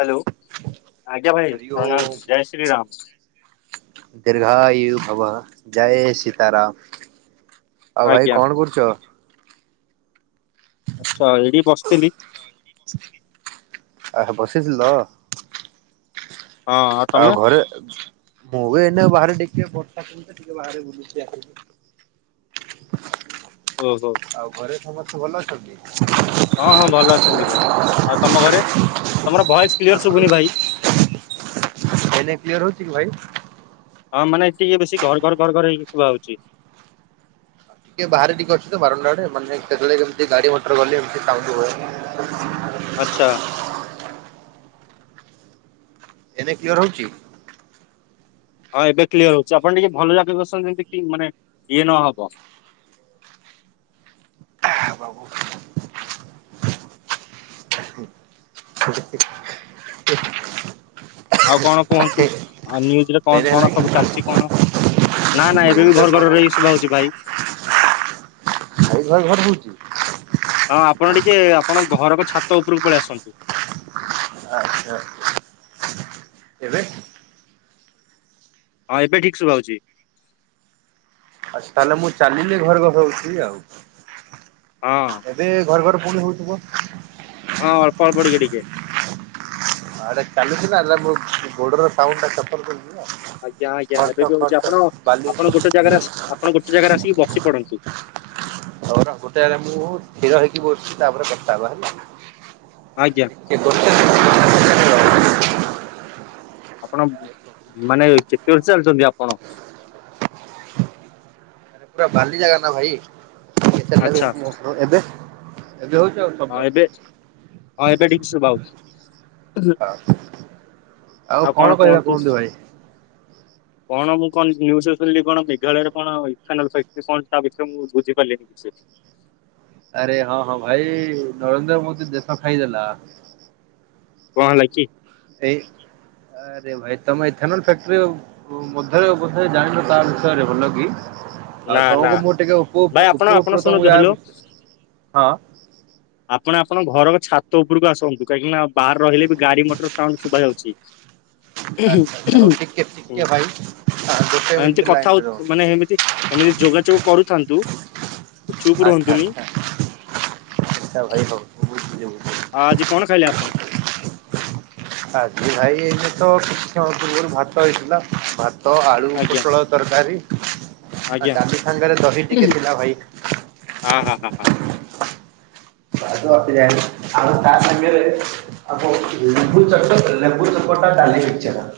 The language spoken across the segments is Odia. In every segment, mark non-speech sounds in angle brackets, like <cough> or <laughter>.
ହ୍ୟାଲୋ ଆଜ୍ଞା ଭାଇ ପ୍ରଣାମ ଜୟ ଶ୍ରୀ ରାମ। ଦୀର୍ଘାୟୁ ଭବ ଜୟ ସୀତାରାମ। ଆଉ ଭାଇ ଆଜ୍ଞା କଣ କରୁଛ? ଆଛା ଏଇଠି ବସିଥିଲି। ଆ ବସିଥିଲ ତ ହଁ ଆଉ ତମେ ମୁଁ ବି ଏଇନା ବାହାରେ ଟିକେ ବର୍ଷ ତ ଟିକେ ବାହାରେ ବୁଲୁଛି ଆଉ ଓହୋ। ଆଉ ଘରେ ସମସ୍ତେ ଭଲ ଅଛନ୍ତି। ହଁ ହଁ ଭଲ ଅଛନ୍ତି ଭାଇ ଆଉ ତମ ଘରେ ତମର ଭଏସ କ୍ଲିୟର ଶୁଭୁନି ଭାଇ। ଏବେ କ୍ଲିୟର ହଉଛି କି ଭାଇ। ହଁ ମାନେ ଟିକେ ବେଶୀ ଘର ଘର ଘର ହେଇକି ଶୁଭା ହଉଛି। ଟିକେ ବାହାରେ ଟିକେ ଅଛି ତ ବାରଣ୍ଡାଆଡେ ମାନେ କେତେବେଳେ କେମିତି ଗାଡି ମଟର ଗଲେ ଏମିତି ସାଉଣ୍ଡ ହୁଏ। ଆଚ୍ଛା। ଏନେ କ୍ଲିୟର ହଉଛି। ହଁ ଏବେ କ୍ଲିୟର ହଉଛି ଆପଣ ଟିକେ ଭଲ ଜାଗାକୁ ଆସନ୍ତୁ ଏମିତିକି ମାନେ ଇଏ ନହବ। ହଁ ବାବୁ। <unintelligible> ଆଉ କଣ କୁହନ୍ତୁ ଆଉ ନିୟୁଜରେ କଣ ଏଇନେ ହେଲା କଣ କି? ସବୁ ଚାଲିଛି କଣ ନା ନାଇ ଏବେ ବି ନ୍ୟୁଜରେ ଘର କଣ ଘରରେ ଶୁବା ହଉଛି ଭାଇ। ଭାଇ ଭାଇ ଘର ହଉଛି। ହଁ ଆପଣ ଟିକେ ଆପଣଙ୍କ ଘରଟ ଛାତ ଉପରକୁ ପଳେଇ ଆସନ୍ତୁ। ଆଚ୍ଛା। ଏବେ। ହଁ ଏବେ ଠିକ୍ ଶୁଭାହଉଛି। ଆଛା ତାହେଲେ ମୁଁ ଚାଲିଲି ଘର ଘସ ହଉଛି ଆଉ। ହଁ। ଏବେ ଘର ଘର ପୁଣି ହଉଥିବ। ହଁ ଅଳ୍ପ ଅଳ୍ପ ଟିକେ ଟିକେ। ହଁ ଏଟା ଚାଲୁଚୀନା ହେଲା ମୁ ଗୋଡର ସାଉଣ୍ଡ ଟା ଚପଲ କରିଛି ନା। ଆଜ୍ଞା ଆଜ୍ଞା ଏବେ ଖଟ ବି ହଉଛି ଖଟ ଆପଣ ବାଲି ଆପଣ ଗୋଟେ ଜାଗାରେ ଆପଣ ଗୋଟେ ଜାଗାରେ ଆସିକି ବସି ପଡନ୍ତୁ। ହଉ ରହ ଗୋଟେ ଜାଗାରେ ମୁଁ ସ୍ଥିର ହେଇକି ବସିଛି ତାପରେ କଥା ହେବା ହେଲା। ଆଜ୍ଞା। <unintelligible> ଆପଣ ମାନେ କେତେ ବେଳେ ଚାଲିଛନ୍ତି ଆପଣ। ଆରେ ପୁରା ବାଲି ଜାଗା ନା ଭାଇତ ଆଚ୍ଛା <unintelligible> ଏବେ ଏବେ ହଉଚି। ହଁ ଏବେ ହଁ ଏବେ ଠିକ ଶୁଭାଯାଉଛି। ହଁ ଆଉ କଣ କୁହନ୍ତୁ। କଣ ମୁଁ କ କଣ ନିୟୁଜରୁ ଶୁଣିଲି କଣ ମେଘାଳୟରେ କଣ ଇଥାନୋଲ ଫ୍ୟାକ୍ଟ୍ରି କଣ ତା ବିଷୟରେ ମୁଁ ବୁଝିପାରିଲିନି। <inaudible> ଆରେ ହଁ ହଁ ଭାଇ ନରେନ୍ଦ୍ର ମୋଦି ଦେଶ ଖାଇଦେଲା। କଣ ହେଲା କି? ଏଇ ଆରେ ଭାଇ ତମେ ଇଥନୋଲ ଫ୍ୟାକ୍ଟ୍ରି ମଧ୍ୟରେ ବୋଧେ ଜାଣିଲ ତା ବିଷୟରେ ଭଲ କି। ନା ଆଉ ନା ତମକୁ ମୁଁ ଟିକେ ଭାଇ ଉପରୁ ଆପଣ ଆପଣ ଉପରୁ ତମକୁ ଶୁଣନ୍ତୁ ହ୍ୟାଲୋ ୟା ହଁ ଆପଣ ଆପଣଙ୍କ ଘରର ଛାତ ଉପରକୁ ଆସନ୍ତୁ କାହିଁକି ନା ବାହାରେ ରହିଲେ ବି ଗାଡି ମଟର ସାଉଣ୍ଡ ଶୁଭାଯାଉଛି। <inaudible> ହୁଁ ଆଚ୍ଛା ଆଚ୍ଛା ହଉ ଟିକେ ହୁଁ ଟିକେ ଭାଇ ଗୋଟେ ଏମିତି ମିନିଟ୍ କଥା ଲାଇନରେ ହଉ ରହୁଛି ମାନେ ଠିକ୍ ଏମିତି ଏମିତି ଯୋଗାଯୋଗ କରୁଥାନ୍ତୁ ଚୁପ ରୁହନ୍ତୁନି। ସୋ ଭାଇ ଭ ବହୁତ ଆ ଆଜି କଣ ଖାଇଲେ ଆପଣ? ଆଜି ଭାଇ ଏଇନେ ତ କିଛି ସମୟ ପୂର୍ବରୁ ଭାତ ହେଇଥିଲା ଭାତ ଆଳୁ ଆଜ୍ଞା ପୋଟଳ ତରକାରୀ ଆଉ ଆଜ୍ଞା ଡାଲି ସାଙ୍ଗରେ ଦହି ଟିକେ ଥିଲା ଭାଇ। ହଁ ହଁ ହଁ ହଁ। <unintelligible> ଆଉଁ ତା ସାଙ୍ଗ ରେ ଆଉଁ କଁ ଲେମ୍ବୁ ଚଟ ଲେମ୍ବୁ ଚକଟା ଡାଲି ମିକ୍ସଚର।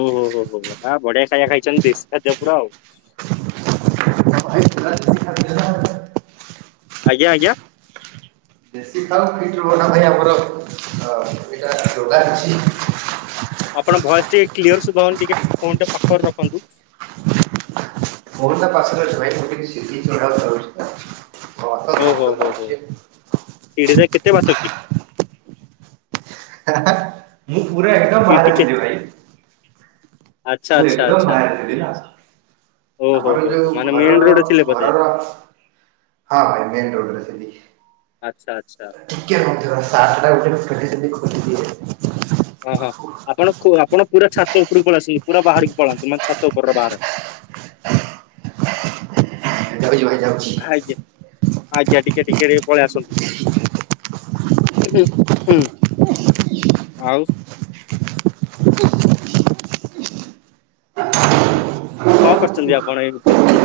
ଓହୋ ହୋ ହୋ ହଁ ବଢିଆ ଖାଇବା ଖାଇଛନ୍ତି ଦେଶୀ ଖାଦ୍ୟ ପୁରା ଆଉ। <unintelligible> ଆଜ୍ଞ ଆଜ୍ଞା? ଦେଶୀ ଖାଓ ଫିଟ ରୁହ ନା ଭାଇ ଆମର ଅ ଏଇଟା ଯୋଗା ଅଛି। ଆପଣ ଭଏସ୍ଟିକେ କ୍ଲିୟର ସୁଭାହଉନି ଟିକେ ଫୋନ ଟା ପାଖରେ ରଖନ୍ତୁ। ଫୋନ ଟା ପାଖରେ ଅଛି ଭାଇ ମୁଁ ଟିକେ ସିଡି ଗୁଡା ଚାଢୁଚି ତ। ଓହୋ ହୋ ହୋ। ସିଢିରେ କେତେ ବାଟ କି <unintelligible> ମୁଁ ପୁରା ଏକଦମ୍ ସିଢି କେ ବାହାରଥିଲି ଭାଇ। ଆଚ୍ଛା ମୁଁ ଆଚ୍ଛା ଏକଦମ୍ ଆଚ୍ଛା ବାହାର ଥିଲି ନା। ଓହୋ ଆମର ହୋ ହୋ ଯୋଉ ମାନେ ମେନ ଘରର ରୋଡରେ ଥିଲେ ବୋଧେ ଘରର ହଁ ଭାଇ ମେନ୍ ରୋଡ ର ଥିଲି। ଆଚ୍ଛା ଆଚ୍ଛା। ଟିକେ ରହିଥିବ ସାର୍ଟ ଟା ପିନ୍ଧିଥିଲି ଖୋଲିଦିଏ। ଓହୋ ଆପଣ କୁ ଆପଣ ପୁରା ଛାତ ଉପରକୁ ପଳେଇଆସନ୍ତୁ ପୁରା ବାହାରକୁ ପଳାନ୍ତିୁ ମାନେ ଛାତ ଉପରର ବାହାର। ଯାଉଚି ଭାଇ ଯାଉଚି। ଆଜ୍ଞା ଆଜ୍ଞା ଟିକେ ଟିକେ ଟିକେ ପଳେଇ ଆସନ୍ତୁ। ହୁଁ ହୁଁ ଆଉ। କଣ କରଚନ୍ତି ଆପଣ ଏମିତି?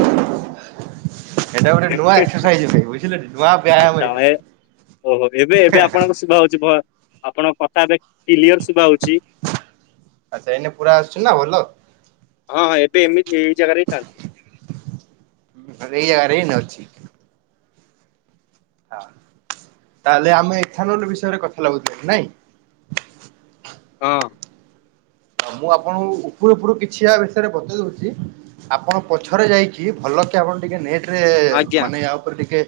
ଏଇଟା ଗୋଟେ ନୂଆ ଏକ୍ସୋସାଇଜ୍ ଭାଇ ବୁଝିଲେ ନୂଆ ବ୍ୟାୟାମ ଆଚ୍ଛା ଏଇଟା। ଏ ଓହୋ ଏବେ ଏବେ ଆପଣଙ୍କର ସୁୁଭା ହଉଚି ଭ ଆପଣଙ୍କ କଥା ଏବେ କିଲିଅର ସୁୁଭା ହଉଚି। ଆଚ୍ଛା ଏଇନେ ପୁରା ଆସୁଚି ନା ଭଲ? ହଁ ହଁ ଏବେ ଏମିତି ଏଇ ଜାଗାରେ ହିଁ ଚାଲିଚି। ଆରେ <unintelligible> ଅଛି। ହଁ ତାହେଲେ ଆମେ ଏଥାନଲ୍ ବିଷୟରେ କଥା ଲାଗୁଥିଲେ ନାଇଁ? ହଁ। ଅ ମୁଁ ଆପଣଙ୍କୁ ଉପରୁ ଉପରୁ କିଛି ଆ ବିଷୟରେ ବତେଇ ଦଉଚି। ଆପଣ ପଛରେ ଯାଇକି ଭଲ କି ଆପଣ ଟିକେ ନେଟ୍ ରେ ଆଜ୍ଞା ମାନେ ୟା ଉପରେ ଟିକେ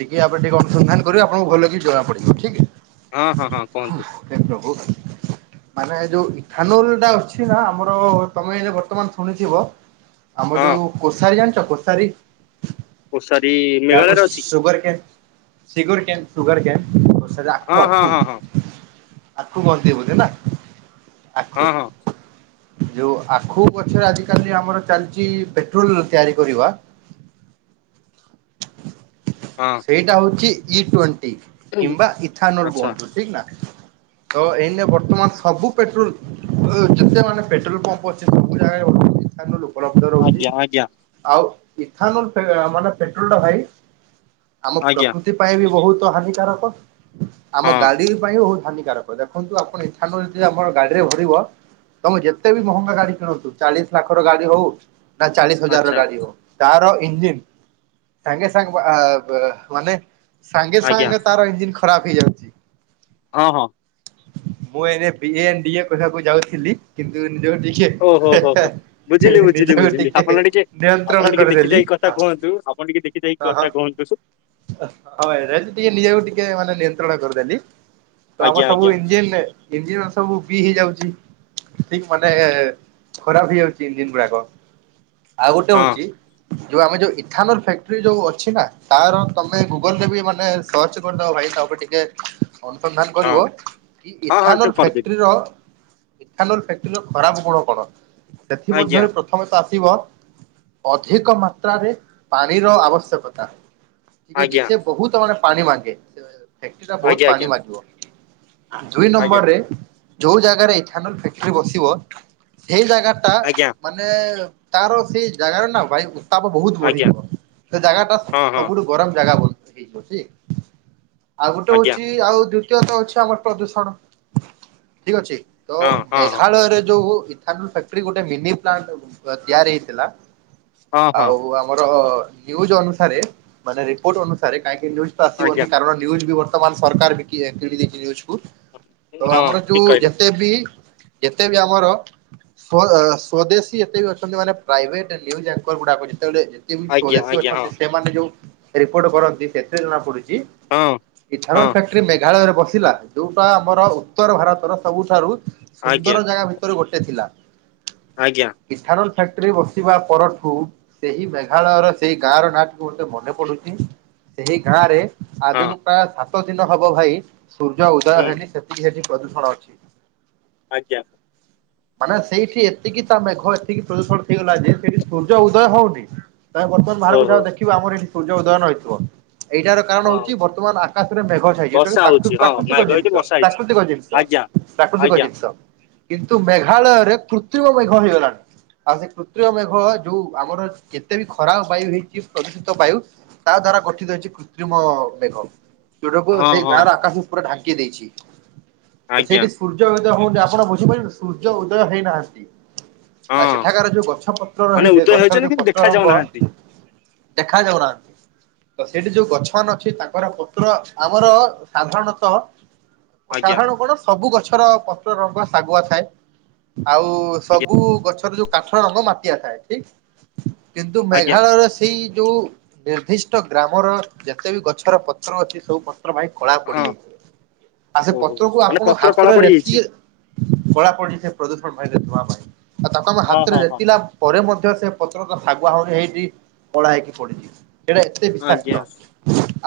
ଟିକେ ଆପରେ ଟିକେ ଅନୁସନ୍ଧାନ କରିବେ ଆପଣଙ୍କୁ ଜଣାପଡ଼ିବ ଠିକ ହେ। ହଁ ହଁ ହଁ କୁହନ୍ତୁ। ହେ ପ୍ରଭୁ ମାନେ ଏ ଯୋଉ <unintelligible> ଟା ଅଛି ନା ଆମର ତମେ ଏ ବର୍ତମାନ ଶୁଣିିଥିବ ଆମର ହଁ ଯୋଉ କୋସାରୀ ଜାଣିଚକୋଷାରୀ ଓ ସରି ଯାହାକୁ ମେଘାଳୟରେ ଅଛି କି? ସୁଗର କେ ସୁଗର କେନ୍ ସୁୁଗର ସେଟା ହଁ ଆଖୁ ହଁ ଆଖୁ ହଁ ହଁ ଆଖୁ ବନ୍ତି ବୁଧେ ନା ଆଖୁ ହଁ ହଁ ଯୋଉ ଆଖୁ ଗଛରେ ଆଜିିକାଲି ଆମର ଚାଲିଚି ପେଟ୍ରୋଲ ତିଆରି କରିବା। ହଁ ସେଇଟା ହଉଛି ଇ ଟେଣ୍ଟି କିମ୍ବା ଇଥାନୋଲ ଆଚ୍ଛା ବୁଅନ୍ତୁ ଠିକ ନା। ତ ଏଇନେ ବର୍ତ୍ତମାନ ସବୁ ପେଟ୍ରୋଲ ଓ ଯେତେ ମାନେ ପେଟ୍ରୋଲ ପମ୍ପ ଅଛି ସବୁ ଜାଗରେ ଥାନାଲୁ ଉପଲବ୍ଧ ରହୁଚି ଆଜ୍ଞା ଆଜ୍ଞା ଆଉ ଇଥାନୋଲ ପେ ମାନେ ପେଟ୍ରୋଲ ଟା ଭାଇ ଆମ ଆଜ୍ଞା ପ୍ରକୃତି ପାଇଁ ବି ବହୁତ ହାନିକାରକ ଆମ ହଁ ଗାଡି ବି ପାଇଁ ବହୁତ ହାନିକାରକ। ଦେଖନ୍ତୁ ଆପଣ ଏଇଥାନ ଯଦି ଆମର ଗାଡିରେ ଭରିବ, ତମେ ଯେତେ ବି ମହଙ୍ଗା ଗାଡି କିଣନ୍ତୁ ଚାଳିଶ ଲାକ୍ଷର ଗାଡି ହଉ ନା ଚାଳିଶ ହଜାରର ଆଚ୍ଛା ଗାଡି ହଉ। ତାର ଇଞ୍ଜିିନ୍ ସାଙ୍ଗେ ସାଙ୍ଗେ ମାନେ ସାଙ୍ଗେ ଆଜ୍ଞା ସାଙ୍ଗେ ତାର ଇଞ୍ଜିିନ୍ ଖରାପ ହେଇଯାଉଛି। ହଁ ହଁ। ମୁଁ ଏ ବିଏ ଆଣ୍ଡ୍ ଡିଏ ପଢିବାକୁ ଯାଉଥିଲି କିନ୍ତୁ ଟିକେ ଓହୋ ହେ ହୋ ହୋ ହେ ବୁଝିଲି ବୁଝିଲି ନିଜକୁ ବୁଝିଲି। ଆପଣ ଟିକେ ନିୟନ୍ତ୍ରଣ ଆପଣ ଟିକେ ଦେଖି କରିଦେଲି ଚାହିଁକି ହଁ କଥା କୁହନ୍ତୁ ଆପଣ ଟିକେ ଦେ ଦେଖି ଚାହିଁ କଥାା କୁହନ୍ତୁ। ରୟଲି ଟିକେ ନିଜକୁ ଟିକେ ମାନେ ନିୟନ୍ତ୍ରଣ କରିଦେଲି। ଆଜ୍ଞା ଆଜ୍ଞା। ଇଞ୍ଜିନିୟର। ଇଞ୍ଜିନିୟର ସବୁ ବି ହେଇଯାଉଚି। ଠିକ୍ ମାନେ ଖରାପ ହେଇଯାଉଛି ଇଞ୍ଜିନ୍ ଗୁଡାକ। ଆଉ ଗୋଟେ ହଁ ହଉଚି ଯୋଉ ଆମେ ଯୋଉ ଇଥାନଲ୍ ଫ୍ୟାକ୍ଟ୍ରି ଯୋଉ ଅଛି ନା ତାର ତମେ ଗୁଗଲରେ ବି ମାନେ ସର୍ଚ୍ଚ କରିଦବ ଭାଇ। ତା ପରେ ଟିକେ ଅନୁସନ୍ଧାନ କରିବ ହଁ କି ହଁ ହଁ ଟିକେ ଇଥାନଲ କରିଦେବି ଫୈକ୍ଟରୀର ଇଥାନଲ ଫୈକ୍ଟରୀର ଖରାପ ଗୁଣ କଣ? ସେଥି ଆଜ୍ଞା ମଧ୍ୟରୁ ପ୍ର ପ୍ରଥମ ତ ଆସିବ ଅଧିକ ମାତ୍ରାରେ ପାଣିର ଆବଶ୍ୟକତା। ଠିକ୍ ଅଛି। ଆଜ୍ଞା ସେ ବହୁତ ମାନେ ପାଣି ମାଗେ। ଫୈକ୍ଟରୀଟା ଆଜ୍ଞା ବହୁତ ପାଣି ମାଗିବ। ଦୁଇ ଆଜ୍ଞା ନମ୍ବରରେ ଯୋଉ ଜାଗାରେ ଇଥାନଲ ଫୈକ୍ଟରୀ ବସିବ ସେଇ ଜାଗା ଟା ଆଜ୍ଞା ମାନେ ତାର ସେଇ ଜାଗାରେ ନା ବାୟୁ। ଉତ୍ତାପ ବହୁତ ଆଜ୍ଞା ଆଜ୍ଞା ବଢିଯିବ। ସେ ଜାଗାଟା ହଁ ହଁ ସବୁଠୁ ଗରମ ଜାଗା ବହୁତ ହେଇଯାଉଛି। ଆଉ ଗୋଟେ ଆଜ୍ଞା ହଉଛି ଆଉ ଦ୍ଵିତୀୟତଃ ଅଛି ଆମର ପ୍ରଦୂଷଣ ଠିକ୍ ଅଛି। ତ ହଁ ହଁ ହଁ ମେଘାଳୟରେ ଯୋଉ ଇଥାନଲ ଫ୍ୟାକ୍ଟ୍ରି ଗୋଟେ ମିନି ପ୍ଲାଣ୍ଟ ତିଆରି ହେଇଥିଲା। ହଁ ହଁ ଆଉ ଆମର ନିୟୁଜ୍ ଅନୁସାରେ ମାନେ ରିପୋର୍ଟ ଅନୁସାରେ କାହିଁକି ନ୍ୟୁଜ୍ ତ ଆସିବ ହିଁ ଆଜ୍ଞା କାରଣ ନ୍ୟୁଜ୍ ବି ବର୍ତ୍ତମାନ ସରକାର ବି କିଣି ଦେଇଚି ନ୍ୟୁଜକୁ। ତ ହଁ ଆମର ଠିକ ଯୋଉ କହିଲେ ଏତେ ବି ଯେତେ ବି ଆମର ସ୍ଵ-ସ୍ଵଦେଶୀ ଏତେ ବି ଅଛନ୍ତି ମାନେ ପ୍ରାଇଭେଟ୍ ନ୍ୟୁଜ୍ ଆଙ୍କର ଗୁଡାକ ଯେତେବେଳେ ଆଜ୍ଞା ସ୍ଵଦେଶୀ ଆଜ୍ଞା ହଁ ଅଛନ୍ତି ସେମାନେ ଯୋଉ ରିପୋର୍ଟ କରନ୍ତି ସେଥିରେ ଜଣାପଡୁଛି। ହଁ। ହଁ ଇଥାନଲ ଫ୍ୟାକ୍ଟ୍ରି ମେଘାଳୟରେ ବସିଲା ଯୋଉଟା ଆମର ଉତ୍ତର ଭାରତର ସବୁଠାରୁ ଆଜ୍ଞା ସୁନ୍ଦର ଜାଗା ଭିତରୁ ଗୋଟେ ଥିଲା। ଆଜ୍ଞା। ଇଥାନଲ ଫ୍ୟାକ୍ଟ୍ରି ବସିବା ପରଠୁ ସେହି ମେଘାଳୟର ସେଇ ଗାଁର ନାଁଟି ଗୋଟେ ମନେ ପଡୁଛି। ସେହି ଗାଁରେ ହଁ ଆଜିକୁ ପ୍ରାୟ ସାତ ଦିନ ହବ ଭାଇ ସୂର୍ଯ୍ୟ ଉଦୟ ହୁଁ ହେଇନି ସେତିକି ସେଠି ପ୍ରଦୂଷଣ ଅଛି। ଆଜ୍ଞା। ମାନେ ସେଇଠି ଏତିକି ତା ମେଘ ଏତିକି ପ୍ରଦୂଷଣ ହେଇଗଲା ଯେ ସେଇଠି ସୂର୍ଯ୍ୟ ଉଦୟ ହଉନି। ତମେ ବର୍ତ୍ତମାନ ବାହାରକୁ ଓହୋ ଯାଅ ଦେଖିବ ଆମର ଏଇଠି ସୂର୍ଯ୍ୟ ଉଦୟ ନ ହେଇଥିବ। ଏଇଟାର କାରଣ ହଁ ହଉଛି ବର୍ତ୍ତମାନ ଆକାଶରେ ମେଘ ଛାଇ। ଯେଉଟା ବର୍ଷା କି ପ୍ରା ହଉଛି ହଁ ମାଇ ପ୍ରାକୃତିକ କହିଛି ଜିନିଷ ବର୍ଷା ହେଇଛି ପ୍ରାକୃତିକ ଜିନିଷ ଆଜ୍ଞା ପ୍ରାକୃତିକ ଆଜ୍ଞା ଜିନିଷ। କିନ୍ତୁ ମେଘାଳୟରେ କୃତ୍ରିମ ମେଘ ହେଇଗଲାଣି। ଆଉ ସେ କୃତ୍ରିୟ ମେଘ ଯୋଉ ଆମର ଯେତେ ବି ଖରାପ ବାୟୁ ହେଇଛି ପ୍ରଦୂଷିତ ବାୟୁ ତା ଦ୍ଵାରା ଗଠିତ ହେଇଛି କୃତ୍ରିମ ମେଘ। ଯଉଟାକୁ ହଁ ସେଇ ହଁ ଗାଁର ଆକାଶକୁ ପୁରା ଢାଙ୍କି ଦେଇଛି ତ ଆଜ୍ଞା ସେଇଠି ସୂର୍ଯ୍ୟ ଉଦୟ ହଉନି ଆପଣ ବୁଝିପାରିବେ ସୂର୍ଯ୍ୟ ଉଦୟ ହେଇନାହାନ୍ତି। ଆଉ ହଁ ସେଠାକାର ଯୋଉ ଗଛ ପତ୍ର ମାନେ ରହିଛି ଉଦୟ ଗଛର ହେଇଛନ୍ତି ଯୋଉ କିନ୍ତୁ ପତ୍ର ଦେଖା ରଙ୍ଗ ଯାଉନାହାନ୍ତି ଦେଖା ଯାଉନାହାନ୍ତି ତ ସେଇଠି ଯୋଉ ଗଛ ମାନେ ଅଛି ତାଙ୍କର ପତ୍ର ଆମର ସାଧାରଣ ଆଜ୍ଞା ସାଧାରଣ କଣ ସବୁ ଗଛର ପତ୍ର ରଙ୍ଗ ଶାଗୁଆ ଥାଏ। ଆଉ ଆଜ୍ଞା ସବୁ ଗଛର ଯୋଉ କାଠ ରଙ୍ଗ ମାଟିଆ ଥାଏ ଠିକ୍ କିନ୍ତୁ ଆଜ୍ଞା ମେଘାଳୟର ସେଇ ଯୋଉ ନିର୍ଦ୍ଦିଷ୍ଟ ଗ୍ରାମର ଯେତେ ବି ଗଛର ପତ୍ର ଅଛି ସବୁ ଭାଇ କଳା ହଁ ପଡ଼ିଯାଇଛି ଆଉ ସେ ଓହୋ ପତ୍ରକୁ ମାନେ ଆପଣ ପତ୍ର କଳା ହାତରେ ପଡି ରେତିି ଯାଇଛି ପୋଡ଼ା ପୋଡ଼ି ପ୍ରଦୂଷଣ ଭାଇ ଆ ତାପା ହଁ ହଁ ହଁ ହାତରେତିିଲା ପରେ ମଧ୍ୟ ସେ ପତ୍ର ତ ଶାଗୁଆ ଆହୁରି ହେଇକି କଳା ହେଇକି ପଡ଼ିଛିି। ସେଇଟା ଏତେ ଆଜ୍ଞା ବିଷାକ୍ତ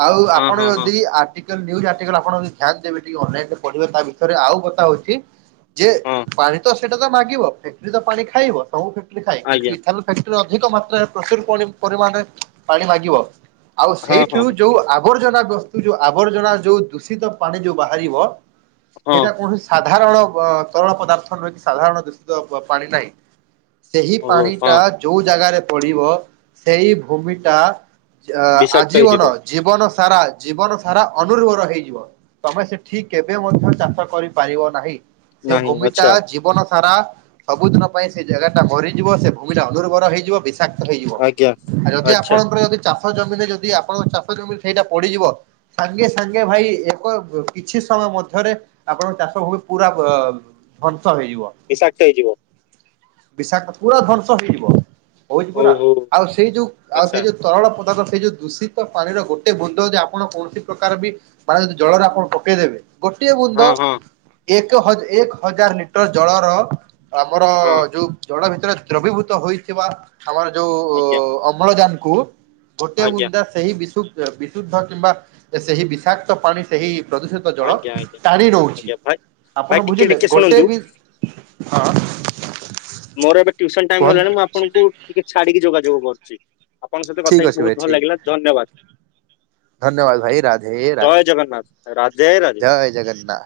ଆଉ ହଁ ଆପଣ ହଁ ହଁ ଯଦି ଆର୍ଟିକଲ ନିଉସ୍ ଆର୍ଟିକଲ ଆପଣ ଧ୍ୟାନ ଦେବେ ଟିକେ ଅନଲାଇନ୍ ରେ ପଢ଼ିବେ ତା ବିଷୟରେ ଆଉ କଥା ହଉଛି ଯେ ହଁ ପାରିତ ସେଇଟା ତ ମାଗିବ ଫଟି ତ ପାଣି ଖାଇବ ସବୁ ଫକ୍ଟି ଖାଇ କିନ୍ତୁ ଆଜ୍ଞା ଏ <inaudible> ଅଧିକ ମାତ୍ରାରେ ପ୍ରଚୁର ପରିମାଣରେ ପାଣି ମାଗିବ ଆଉ ହଁ ସେଇଠୁ ହଁ ହଁ ଯୋଉ ଆବର୍ଜନା ବସ୍ତୁ ଯୋଉ ଆବର୍ଜନା ଯଉ ଦୂଷିତ ପାଣି ଯଉ ବାହାରିବ ହଁ ସେଇଟା କୌଣସି ସାଧାରଣ ତରଳ ପଦାର୍ଥରୁ ସାଧାରଣ ଦୂଷିତ ପାଣି ନାହିଁ। ସେହି ଓହୋ ପାଣି ହଁ ଟା ଯଉ ଜାଗାରେ ପଡ଼ିବ ସେଇ ଭୂମିଟା ବିଷାକ୍ତ ହେଇଯିବ ଆଜୀବନ ଜୀବନ ସାରା ଜୀବନ ସାରା ଅନୁର୍ଭର ହେଇଯିବ। ତମେ ସେଠି କେବେ ମଧ୍ୟ ଚାଷ କରିପାରିବ ନାହିଁ। ସେ ନାହିଁ ଭୂମି ଟା ଆଚ୍ଛା ଜୀବନ ସାରା ସବୁଦିନ ପାଇଁ ସେ ଜାଗାଟା ମରିଯିବ ସେ ଭୂମିଟା ଅନୁର୍ବର ହେଇଯିବ ବିଷାକ୍ତ ହେଇଯିବ ଆଜ୍ଞା। ଯଦି ଆଚ୍ଛା ଆପଣଙ୍କର ଯଦି ଚାଷ ଜମିରେ ଯଦି ଆପଣଙ୍କ ଚାଷ ଜମିରେ ସେଇଟା ପଡ଼ିଯିବ ସାଙ୍ଗେ ସାଙ୍ଗେ ଭାଇ ଏକ କିଛି ସମୟ ମଧ୍ୟରେ ଆପଣଙ୍କ ଚାଷ ଭୂମି ପୁରା ଧଂସ ହେଇଯିବ। ବିଷାକ୍ତ ହେଇଯିବ। ବିଷାକ୍ତ ପୁରା ଧ୍ୱଂସ ହେଇଯିବ କହୁଛି ପରା ଓହୋ ଆଉ ସେଇ ଯଉ ଆଉ ସେଇ ଆଚ୍ଛା ଯଉ ତରଳ ପଦାର୍ଥ ସେଇ ଯେଉଁ ଦୂଷିତ ପାଣିର ଗୋଟେ ବୁନ୍ଦ ଯଦି ଆପଣ କୌଣସି ପ୍ରକାର ବି ମାନେ ଯଦି ଜଳରେ ଆପଣ ପକେଇଦେବେ ଗୋଟିଏ ବୁନ୍ଦ ହଁ ହଁ ଏକ ହଜ ଏକ ହଜାର ଲିଟର ଜଳର ଆମର ହଁ ଜଳ ଭିତରେ ଦ୍ରବୀଭୂତ ହୋଇଇଥିବା ଆମର ଯଉ ଆଜ୍ଞା ଅମ୍ଳଜାନ୍ କୁ ଗୋଟେ ଆଜ୍ଞା ବୁନ୍ଦା ସେହି ବିଶୁ ବିଶୁଦ୍ଧ କିମ୍ବା ସେହି ବିଷାକ୍ତ ପାଣି ସେହି ପ୍ରଦୂଷିତ ଜଳ ଆଜ୍ଞା ଆଜ୍ଞା ଟାଣି ନଉଛି ଆଜ୍ଞା ଭାଇ ଭାଇ ଆପଣ ଟିକେ ବୁଝିଲେ ଟିକେ ଗୋଟେ ଶୁଣନ୍ତୁ ବି ମୋର ଏବେ ଟ୍ୟୁସନ୍ ଟାଇମ୍ କୁହନ୍ତୁ ହେଲାଣି ମୁଁ ଆପଣଙ୍କୁ ଟିକେ ଛାଡିକି ଯୋଗାଯୋଗ କରୁଛି। ଆପଣଙ୍କ ସହିତ ଠିକ କଥା ହେଇକି ଅଛି ଭାଇ ବହୁତ ଭଲ ଠିକ ଲାଗିଲା ଧନ୍ୟବାଦ। ଧନ୍ୟବାଦ ଭାଇ ରାଧେ ଜୟ ରାଧେ ଜଗନ୍ନାଥ ରାଧେ ରାଧେ। ଜୟ ଜଗନ୍ନାଥ।